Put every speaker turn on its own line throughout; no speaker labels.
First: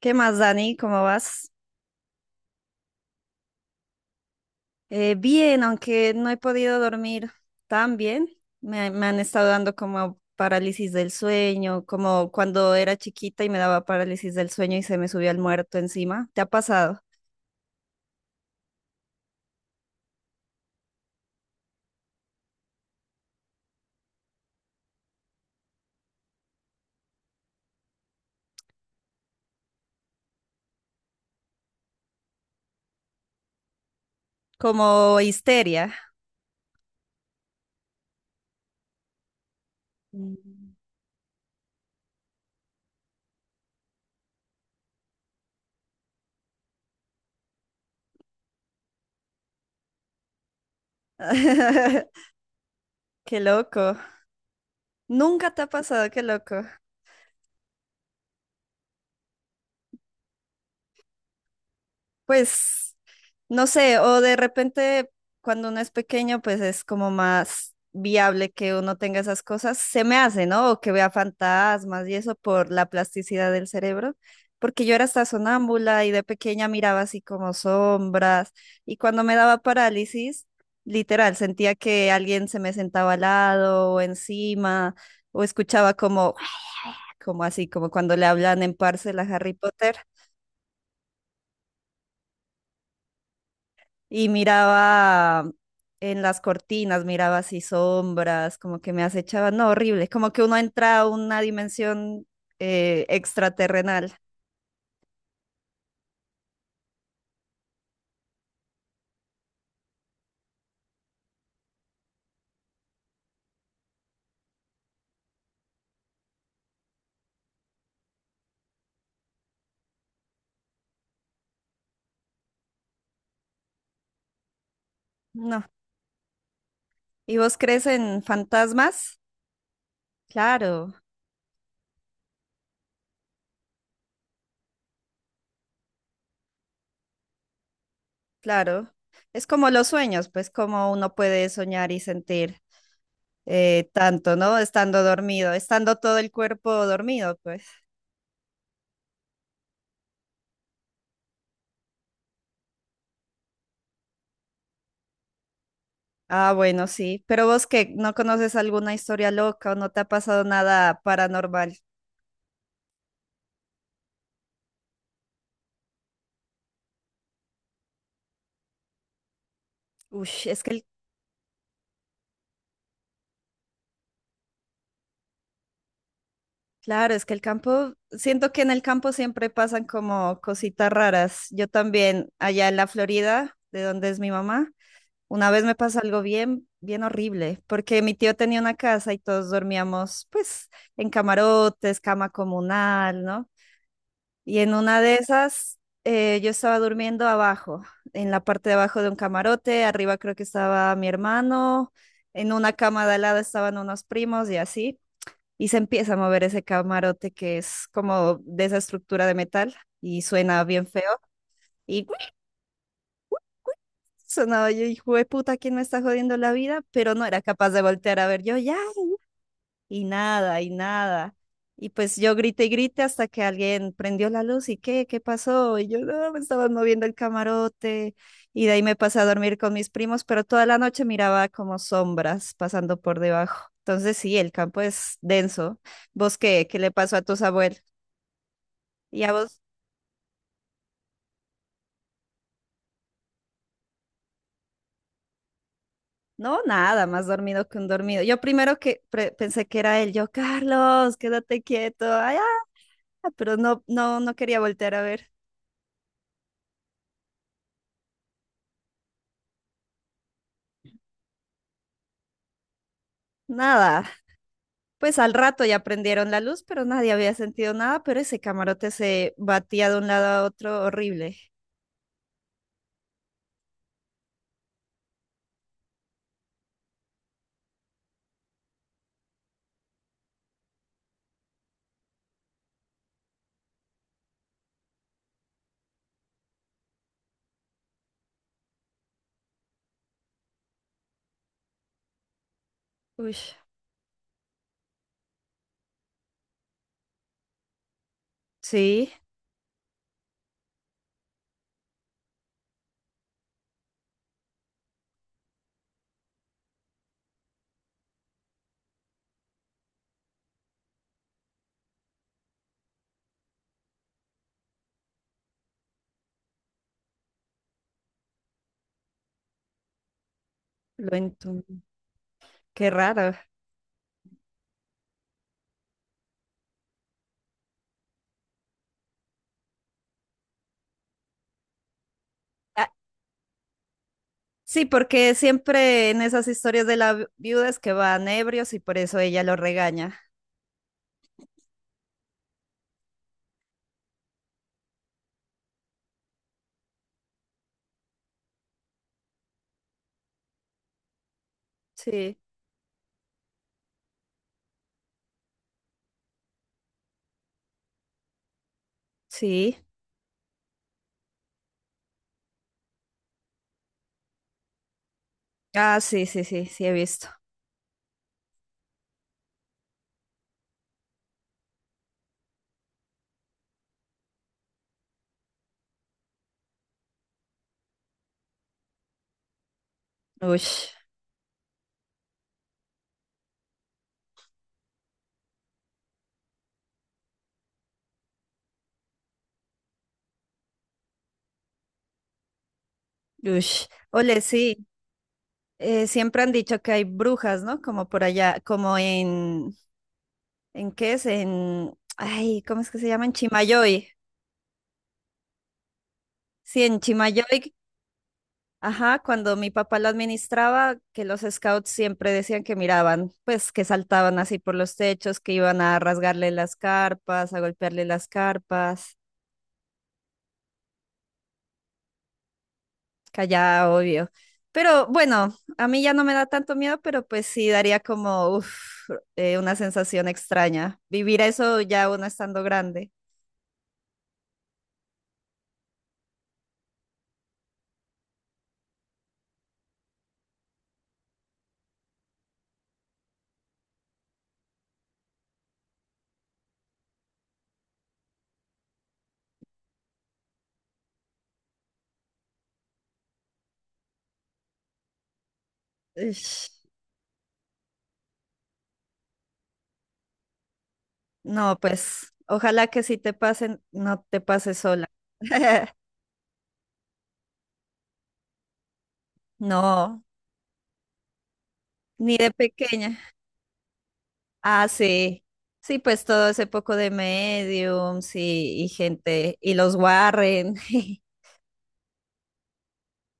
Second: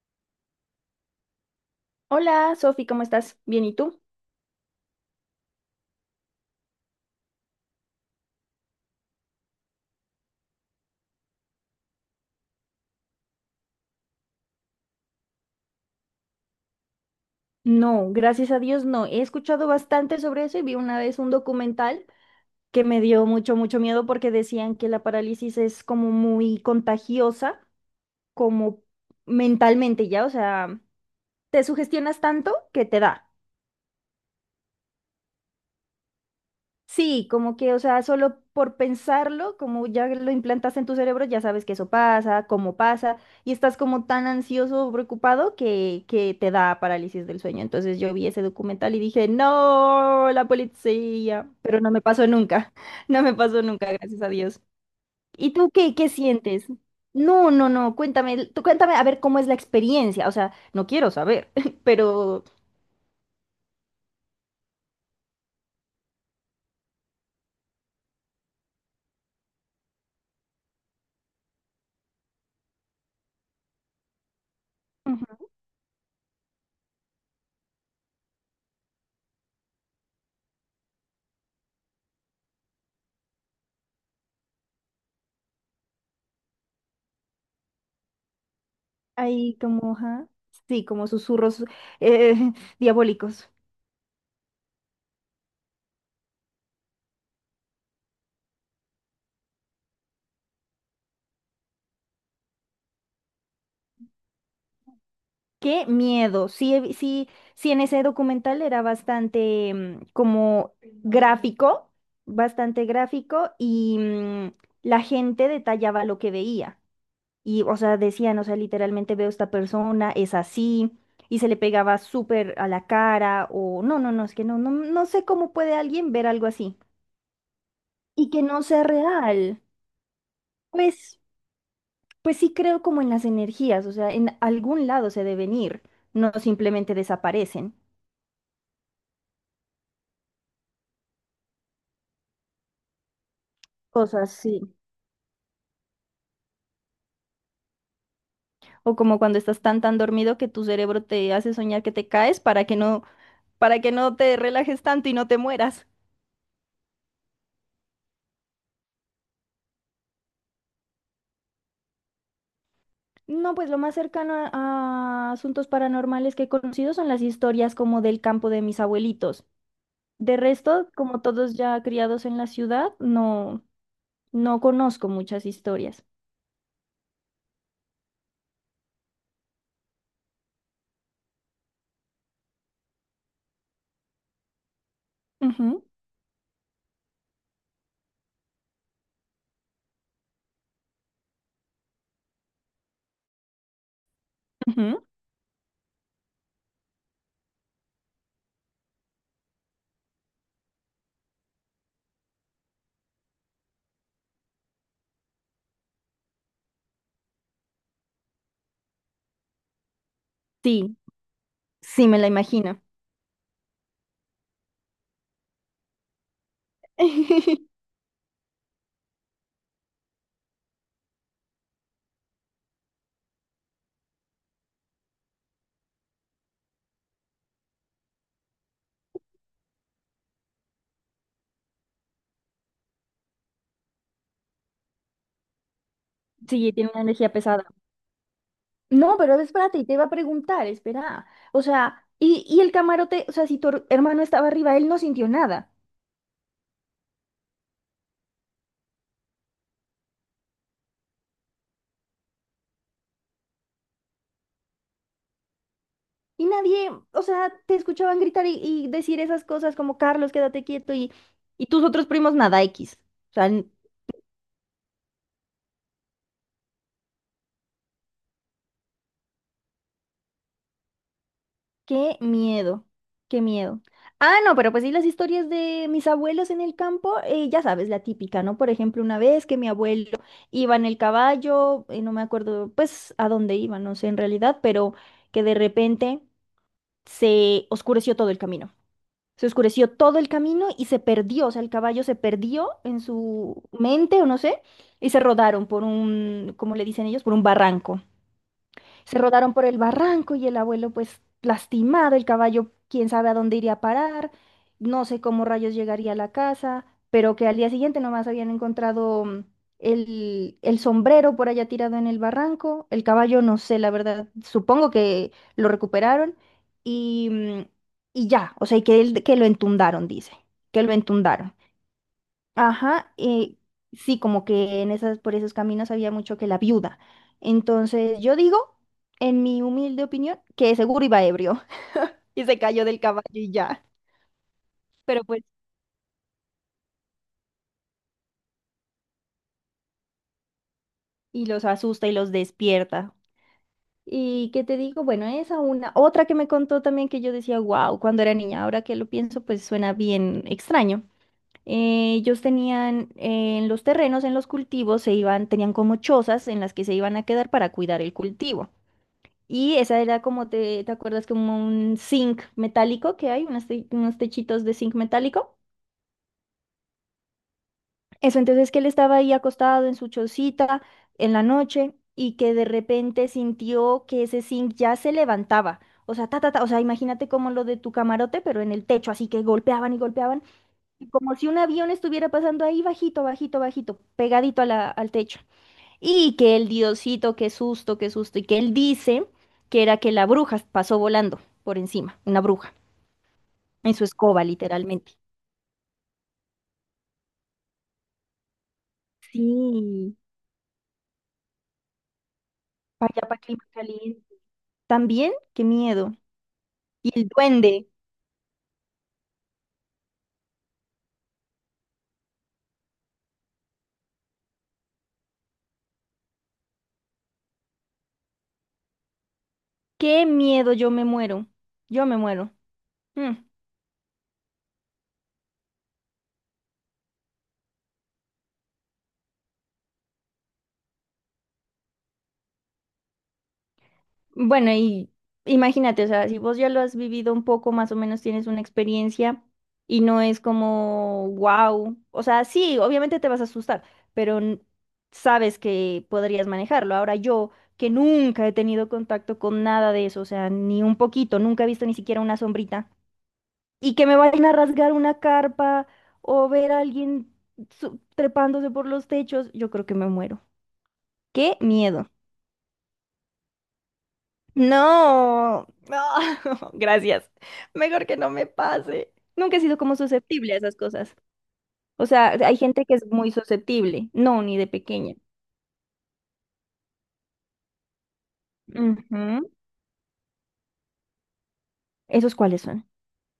¿Qué más, Dani? ¿Cómo vas?
Hola, Sofi, ¿cómo estás? Bien, ¿y tú?
Bien, aunque no he podido dormir tan bien. Me han estado dando como parálisis del sueño, como cuando era chiquita y me daba parálisis del sueño y se me subía el muerto encima. ¿Te ha pasado?
No, gracias a Dios no. He escuchado bastante sobre eso y vi una vez un documental que me dio mucho, mucho miedo porque decían que la parálisis es como muy contagiosa, como mentalmente ya, o sea, te sugestionas tanto que te da.
Como histeria.
Sí, como que, o sea, solo por pensarlo, como ya lo
Mm.
implantas en tu cerebro, ya sabes que eso pasa, cómo pasa, y estás como tan ansioso o preocupado que te da parálisis del sueño. Entonces yo vi ese documental y dije, no, la policía, pero no me pasó nunca, no me
Qué
pasó nunca,
loco.
gracias a Dios. ¿Y
Nunca te ha
tú qué
pasado, qué loco.
sientes? No, no, no, cuéntame, tú cuéntame a ver cómo es la experiencia, o sea, no quiero saber, pero...
Pues, no sé, o de repente cuando uno es pequeño, pues es como más viable que uno tenga esas cosas, se me hace, ¿no? O que vea fantasmas y eso por la plasticidad del cerebro, porque yo era hasta sonámbula y de pequeña miraba así como sombras y cuando me daba parálisis, literal, sentía que alguien se me sentaba al lado o encima o escuchaba como, como así, como cuando le hablan en Parcel a Harry
Ahí como,
Potter.
ajá. Sí, como susurros eh, diabólicos.
Y miraba en las cortinas, miraba así sombras, como que me acechaba, no, horrible, como que uno entra a una dimensión extraterrenal.
Qué miedo. Sí, sí, sí, en ese documental era bastante como gráfico, bastante gráfico y la gente detallaba lo que veía. Y, o sea, decían, o sea, literalmente veo esta persona, es así, y se le pegaba súper a la cara, o no, no, no, es que no, no, no sé cómo
No.
puede alguien ver algo así.
¿Y vos crees en
Y que no sea
fantasmas?
real.
Claro,
Pues. Pues sí creo como en las energías, o sea, en algún lado se deben ir, no simplemente desaparecen.
claro. Es como los sueños, pues como uno puede soñar y sentir
Cosas
tanto, ¿no?
sí.
Estando dormido, estando todo el cuerpo dormido, pues.
O como cuando estás tan tan dormido que tu cerebro te hace soñar que te caes para que no te relajes tanto y no te mueras.
Ah, bueno, sí. Pero vos que no conoces alguna historia loca o no te ha pasado nada paranormal.
No, pues lo más cercano a asuntos paranormales que he conocido son las historias como del campo de mis abuelitos.
Uy,
De
es que el...
resto, como todos ya criados en la ciudad, no, no conozco muchas historias.
Claro, es que el campo, siento que en el campo siempre pasan como cositas raras. Yo también, allá en la Florida, de donde es mi mamá, una vez me
Ujú,
pasó algo bien, bien horrible, porque mi tío tenía una casa y todos dormíamos, pues, en camarotes, cama comunal, ¿no? Y en una
ujú.
de esas, yo estaba durmiendo abajo, en la parte de abajo de un camarote, arriba creo que estaba mi hermano, en una cama de al lado estaban unos primos y así, y se empieza a mover ese camarote que es como de esa estructura de metal y suena bien
Sí,
feo. Y
sí me la
¡guic!
imagino.
sonaba. Yo, hijo de puta, ¿quién me está jodiendo la vida? Pero no era capaz de voltear a ver yo, ya, y nada, y nada. Y pues yo grité y grité hasta que alguien prendió la luz y qué, qué pasó. Y yo, no, me estaban moviendo el camarote. Y de ahí me pasé a dormir con mis primos, pero toda la noche miraba como sombras pasando por debajo. Entonces sí, el campo es denso. ¿Vos qué?
Sí,
¿Qué le
tiene una
pasó a
energía
tus
pesada.
abuelos?
No,
¿Y a
pero
vos?
espérate, te iba a preguntar, espera. O sea, y el camarote, o sea, si tu hermano estaba arriba, él no sintió nada.
No, nada, más dormido que un dormido. Yo primero que pensé que era él, yo, Carlos, quédate quieto. Ay, ah", pero no quería voltear a ver.
Y nadie, o sea, te escuchaban gritar y decir esas cosas como Carlos, quédate quieto, y tus otros primos nada X. O sea,
Nada. Pues al rato ya prendieron la luz, pero nadie había sentido nada, pero ese camarote se batía de un lado a otro horrible.
qué miedo, qué miedo. Ah, no, pero pues sí, las historias de mis abuelos en el campo, ya sabes, la típica, ¿no? Por ejemplo, una vez que mi abuelo iba en el caballo, no me acuerdo, pues, a dónde iba, no sé en realidad, pero que de repente se oscureció todo el camino. Se oscureció todo el camino y se perdió, o sea, el caballo se perdió en
Uy,
su mente, o no sé, y se rodaron por un, como le dicen ellos, por un barranco.
sí,
Se rodaron por el barranco y el abuelo pues lastimado, el caballo quién sabe a dónde iría a parar, no sé cómo rayos llegaría a la casa, pero que al día siguiente nomás habían encontrado el sombrero por allá tirado en el barranco, el caballo no sé, la verdad, supongo que lo recuperaron y, mm, y ya, o sea, y que, que lo entundaron, dice, que lo
lo
entundaron.
entum. Qué
Ajá,
raro.
sí, como que en esas, por esos caminos había mucho que la viuda. Entonces, yo digo, en mi humilde opinión, que seguro iba ebrio y se cayó
Ah,
del caballo y ya.
sí,
Pero
porque
pues,
siempre en esas historias de la viuda es que van ebrios y por eso ella lo regaña.
y los asusta y los despierta. Y qué te digo, bueno, esa una. Otra que me contó también que yo decía, wow, cuando era niña, ahora que lo pienso, pues suena bien extraño.
Sí,
Ellos tenían en los terrenos, en los cultivos, se iban, tenían como chozas en las que se iban a quedar para cuidar el cultivo. Y
sí.
esa era como te, ¿te acuerdas? Como un zinc metálico que hay, unos, unos techitos de zinc metálico.
Ah, sí, sí, sí, sí he visto.
Eso entonces que él estaba ahí acostado en su chocita en la noche y que de repente sintió que ese zinc ya se levantaba. O sea, ta, ta, ta, o sea, imagínate como lo de tu camarote, pero en el techo, así que golpeaban y golpeaban,
Uy.
y como si un avión estuviera pasando ahí bajito, bajito, bajito, pegadito a al techo. Y que el diosito, qué susto, qué susto. Y que él dice que era que la bruja pasó volando por encima, una bruja,
Ush.
en su
Ole,
escoba,
sí,
literalmente.
siempre han dicho que hay brujas, ¿no? Como por allá, como
Sí,
¿en qué es? En, ay, ¿cómo es que se
para
llama?
allá,
En
para clima
Chimayoy.
caliente. También, qué miedo.
Sí, en
Y el
Chimayoy,
duende,
ajá, cuando mi papá lo administraba, que los scouts siempre decían que miraban, pues que saltaban así por los techos, que iban a rasgarle las carpas, a golpearle las carpas.
qué miedo, yo me muero. Yo me muero. Mm.
Callada, obvio. Pero bueno, a mí ya no me da tanto miedo, pero pues sí daría como uf, una sensación extraña. Vivir eso ya uno estando grande.
Bueno, y imagínate, o sea, si vos ya lo has vivido un poco, más o menos tienes una experiencia y no es como, wow, o sea, sí, obviamente te vas a asustar, pero sabes que podrías manejarlo. Ahora yo, que nunca he tenido contacto con nada de eso, o sea, ni un poquito, nunca he visto ni siquiera una sombrita, y que me vayan a rasgar una carpa o
Ish.
ver a alguien trepándose por los techos, yo creo que me muero. ¡Qué
No,
miedo!
pues ojalá que si te pasen, no te pases sola.
No, no, gracias. Mejor que no me pase. Nunca he sido como
No,
susceptible a esas cosas. O sea,
ni de
hay gente que es muy
pequeña.
susceptible. No, ni de
Ah,
pequeña.
sí. Sí, pues todo ese poco de mediums y
Ujú.
gente, y los Warren,
¿Esos cuáles son?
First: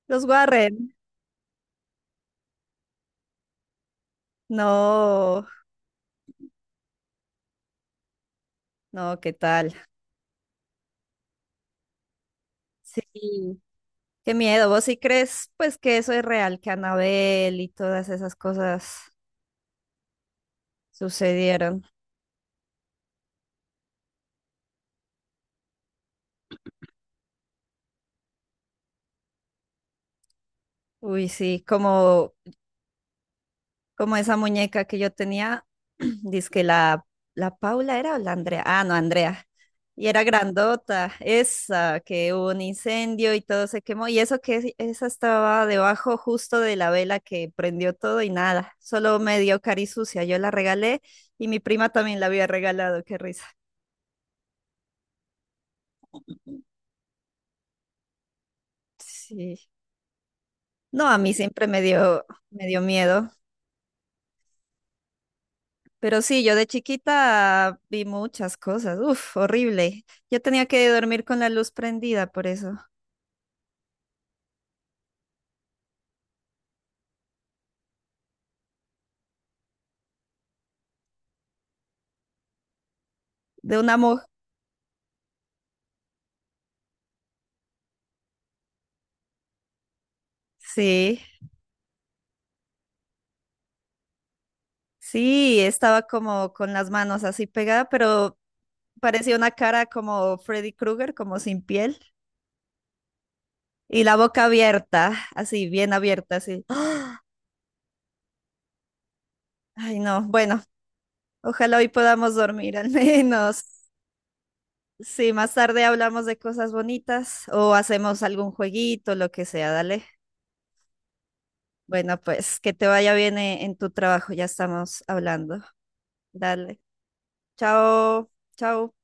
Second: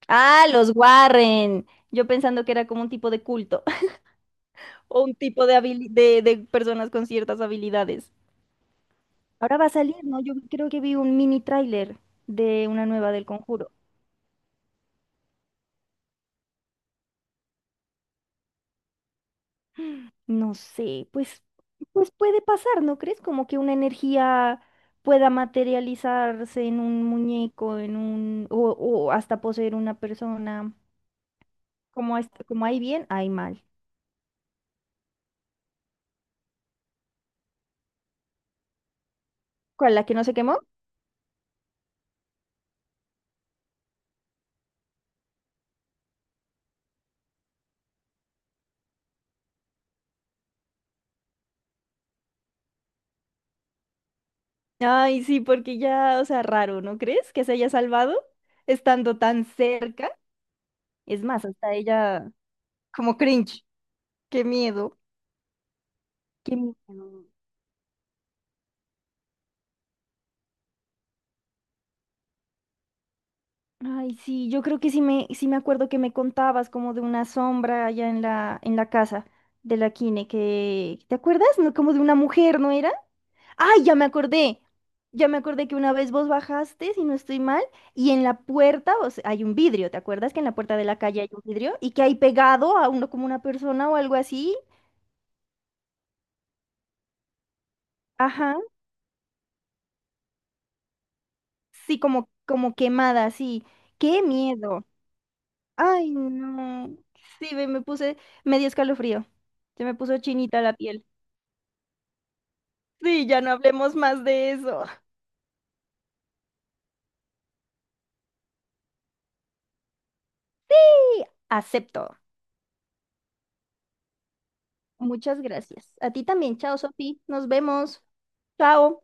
los
Ah, los
Warren.
Warren. Yo pensando que era como un tipo de culto o un
No,
tipo de, de personas con ciertas habilidades.
no, ¿qué
Ahora va a
tal?
salir, ¿no? Yo creo que vi un mini tráiler de una nueva del
Sí.
Conjuro.
Qué miedo, ¿vos sí crees pues que eso es real, que Anabel y todas esas cosas
No sé,
sucedieron?
pues puede pasar, ¿no crees? Como que una energía pueda materializarse en un muñeco, en un, o hasta poseer una persona.
Uy, sí,
Como,
como,
como hay bien, hay mal.
como esa muñeca que yo tenía, dizque la, la Paula era o la Andrea, ah, no, Andrea,
¿Cuál,
y
la que no
era
se quemó?
grandota, esa, que hubo un incendio y todo se quemó, y eso que esa estaba debajo justo de la vela que prendió todo y nada, solo medio cari sucia, yo la regalé y mi prima también la había regalado, qué risa.
Ay, sí, porque ya, o sea, raro, ¿no crees? Que se haya salvado estando tan
Sí.
cerca.
No, a
Es
mí
más,
siempre
hasta
me dio,
ella,
me dio
como
miedo.
cringe. Qué miedo.
Pero sí, yo
Qué
de
miedo.
chiquita vi muchas cosas. Uf, horrible. Yo tenía que dormir con la luz prendida por eso.
Ay, sí, yo creo que sí me acuerdo que me contabas como de una sombra allá en la casa de la Kine, que, ¿te acuerdas? No, como de una mujer, ¿no era?
De
Ay, ya
una
me
mujer.
acordé. Ya me acordé que una vez vos bajaste, si no estoy mal, y en la puerta, o sea, hay un vidrio, ¿te acuerdas que en la puerta de la
Sí,
calle hay un vidrio y que hay pegado a uno como una persona o algo así?
sí, estaba como con las manos así pegada, pero
Ajá,
parecía una cara como Freddy Krueger, como sin piel.
sí, como, como quemada, sí.
Y la
Qué
boca
miedo.
abierta, así, bien
Ay,
abierta, así.
no.
¡Ah!
Sí, ve, me puse, me dio escalofrío. Se me
Ay,
puso
no.
chinita
Bueno,
la piel.
ojalá hoy podamos dormir al
Sí, ya no
menos.
hablemos más de eso.
Sí, más tarde hablamos de cosas bonitas o hacemos algún jueguito, lo que sea, dale.
Sí, acepto.
Bueno, pues que te vaya bien en tu trabajo, ya estamos
Muchas
hablando.
gracias. A ti también. Chao,
Dale.
Sofi. Nos vemos.
Chao, chao.
Chao.